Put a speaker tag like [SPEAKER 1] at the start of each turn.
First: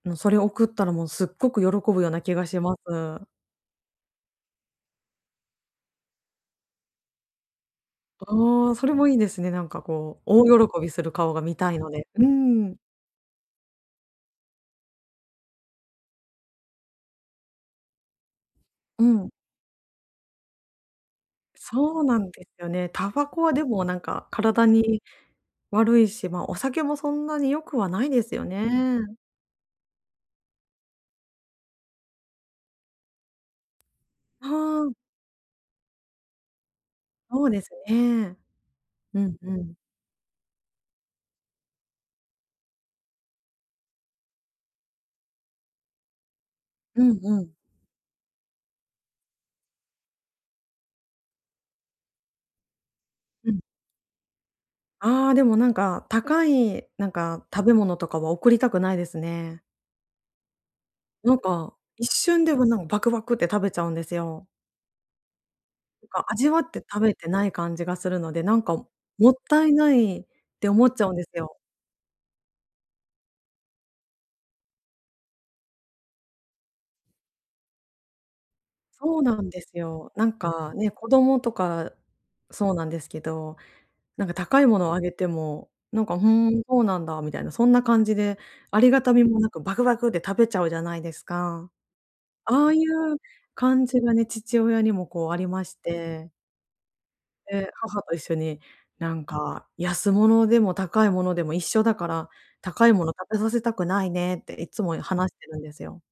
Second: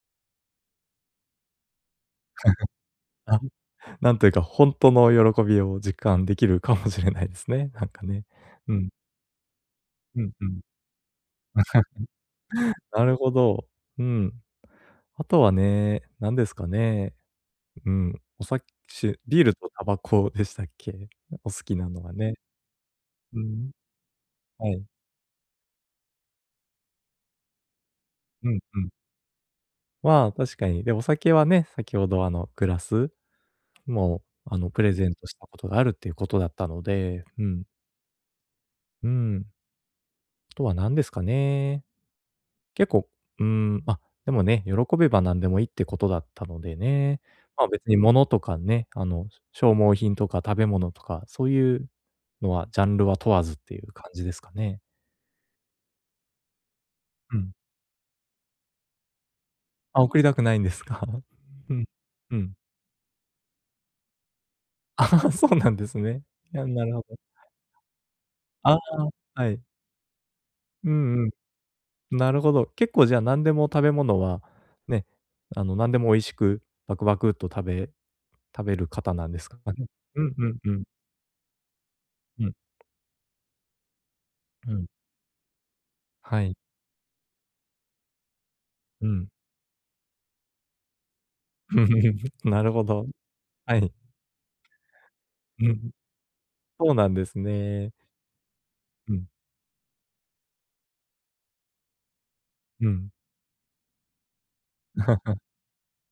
[SPEAKER 1] もう、それ送ったら、もうすっごく喜ぶような気がしま す。
[SPEAKER 2] あんなんというか、ほんとの喜びを実感できるかもしれないですね、なんかね、
[SPEAKER 1] あ
[SPEAKER 2] う
[SPEAKER 1] あ、そ
[SPEAKER 2] ん。
[SPEAKER 1] れもいいですね。なんかこ
[SPEAKER 2] う
[SPEAKER 1] う、
[SPEAKER 2] ん、うん。
[SPEAKER 1] 大喜びする顔が見たいので、うーん。
[SPEAKER 2] なるほど。うん。あとはね、何ですかね。うん。おさ
[SPEAKER 1] う
[SPEAKER 2] しゅ
[SPEAKER 1] ん。
[SPEAKER 2] ビールとタバコでしたっけ？お好きな
[SPEAKER 1] そ
[SPEAKER 2] の
[SPEAKER 1] う
[SPEAKER 2] は
[SPEAKER 1] なん
[SPEAKER 2] ね。
[SPEAKER 1] でよね。タバ
[SPEAKER 2] う
[SPEAKER 1] コはで
[SPEAKER 2] ん。
[SPEAKER 1] もなんか体
[SPEAKER 2] はい。
[SPEAKER 1] に悪いし、ま、お酒もそんなに良くはないですよ
[SPEAKER 2] うん、うん。
[SPEAKER 1] ね。
[SPEAKER 2] まあ、確かに、で、お酒はね、先ほど、あの、グラス？も
[SPEAKER 1] は
[SPEAKER 2] う、あの、プ
[SPEAKER 1] あ。
[SPEAKER 2] レゼントしたことがあるっていうことだったので、う
[SPEAKER 1] そうで
[SPEAKER 2] ん。
[SPEAKER 1] すね。
[SPEAKER 2] う
[SPEAKER 1] うん、
[SPEAKER 2] ん。
[SPEAKER 1] ふん。
[SPEAKER 2] とはなんですかね、結構、うーん、ま、でもね、喜べばなんでもいいってことだったので
[SPEAKER 1] うん、
[SPEAKER 2] ね。
[SPEAKER 1] うん。
[SPEAKER 2] まあ、別に物とかね、あの、消耗品とか食べ物とか、そういうのはジャンルは問わ
[SPEAKER 1] う
[SPEAKER 2] ずっ
[SPEAKER 1] ん。
[SPEAKER 2] ていう感じですかね？
[SPEAKER 1] ああ、でもなんか、高いなん
[SPEAKER 2] う
[SPEAKER 1] か、
[SPEAKER 2] ん。
[SPEAKER 1] 食べ物とかは送りたくないですね。
[SPEAKER 2] あ、送りたくないんですか？
[SPEAKER 1] なん
[SPEAKER 2] う
[SPEAKER 1] か、
[SPEAKER 2] ん、
[SPEAKER 1] 一
[SPEAKER 2] う
[SPEAKER 1] 瞬
[SPEAKER 2] ん。
[SPEAKER 1] で、も、なんバクバクって食べちゃうんですよ。
[SPEAKER 2] そうなんです
[SPEAKER 1] なん
[SPEAKER 2] ね。
[SPEAKER 1] か味わ
[SPEAKER 2] や
[SPEAKER 1] っ
[SPEAKER 2] ん、
[SPEAKER 1] て
[SPEAKER 2] なる
[SPEAKER 1] 食
[SPEAKER 2] ほ
[SPEAKER 1] べ
[SPEAKER 2] ど。
[SPEAKER 1] てない感じがするので、なんか
[SPEAKER 2] ああ、
[SPEAKER 1] もっ
[SPEAKER 2] はい。
[SPEAKER 1] たいないって思
[SPEAKER 2] う
[SPEAKER 1] っちゃうんで
[SPEAKER 2] んう
[SPEAKER 1] すよ。
[SPEAKER 2] ん。なるほど。結構じゃあなんでも食べ物は、ね、あの、なんでも美味しくバクバクっと食べ食べる方
[SPEAKER 1] そう
[SPEAKER 2] なんで
[SPEAKER 1] なん
[SPEAKER 2] すか？
[SPEAKER 1] で
[SPEAKER 2] あ、う
[SPEAKER 1] す
[SPEAKER 2] ん。
[SPEAKER 1] よ。
[SPEAKER 2] う
[SPEAKER 1] な
[SPEAKER 2] ん、
[SPEAKER 1] ん
[SPEAKER 2] うん、う
[SPEAKER 1] か
[SPEAKER 2] ん。
[SPEAKER 1] ね、子供とか、
[SPEAKER 2] うん。
[SPEAKER 1] そうなんですけど、なんか高い
[SPEAKER 2] う
[SPEAKER 1] も
[SPEAKER 2] ん。
[SPEAKER 1] のあげても、なんか「ふ
[SPEAKER 2] はい。
[SPEAKER 1] ん、そうなんだ」みたいな、そんな感じで、ありが
[SPEAKER 2] う
[SPEAKER 1] たみ
[SPEAKER 2] ん。
[SPEAKER 1] もなんか、バクバクで食べちゃうじゃないですか。
[SPEAKER 2] な
[SPEAKER 1] あ
[SPEAKER 2] る
[SPEAKER 1] あい
[SPEAKER 2] ほど。
[SPEAKER 1] う
[SPEAKER 2] は
[SPEAKER 1] 感
[SPEAKER 2] い。
[SPEAKER 1] じがね、父親にもこうありま
[SPEAKER 2] う
[SPEAKER 1] し
[SPEAKER 2] ん。
[SPEAKER 1] て
[SPEAKER 2] そうなんです
[SPEAKER 1] で、
[SPEAKER 2] ね。
[SPEAKER 1] 母と一緒に
[SPEAKER 2] う
[SPEAKER 1] 「なん
[SPEAKER 2] ん。
[SPEAKER 1] か、安物でも高いものでも一緒だから、高
[SPEAKER 2] う
[SPEAKER 1] いも
[SPEAKER 2] ん。
[SPEAKER 1] の食べさせたくないね」っていっつも話し てるんですよ。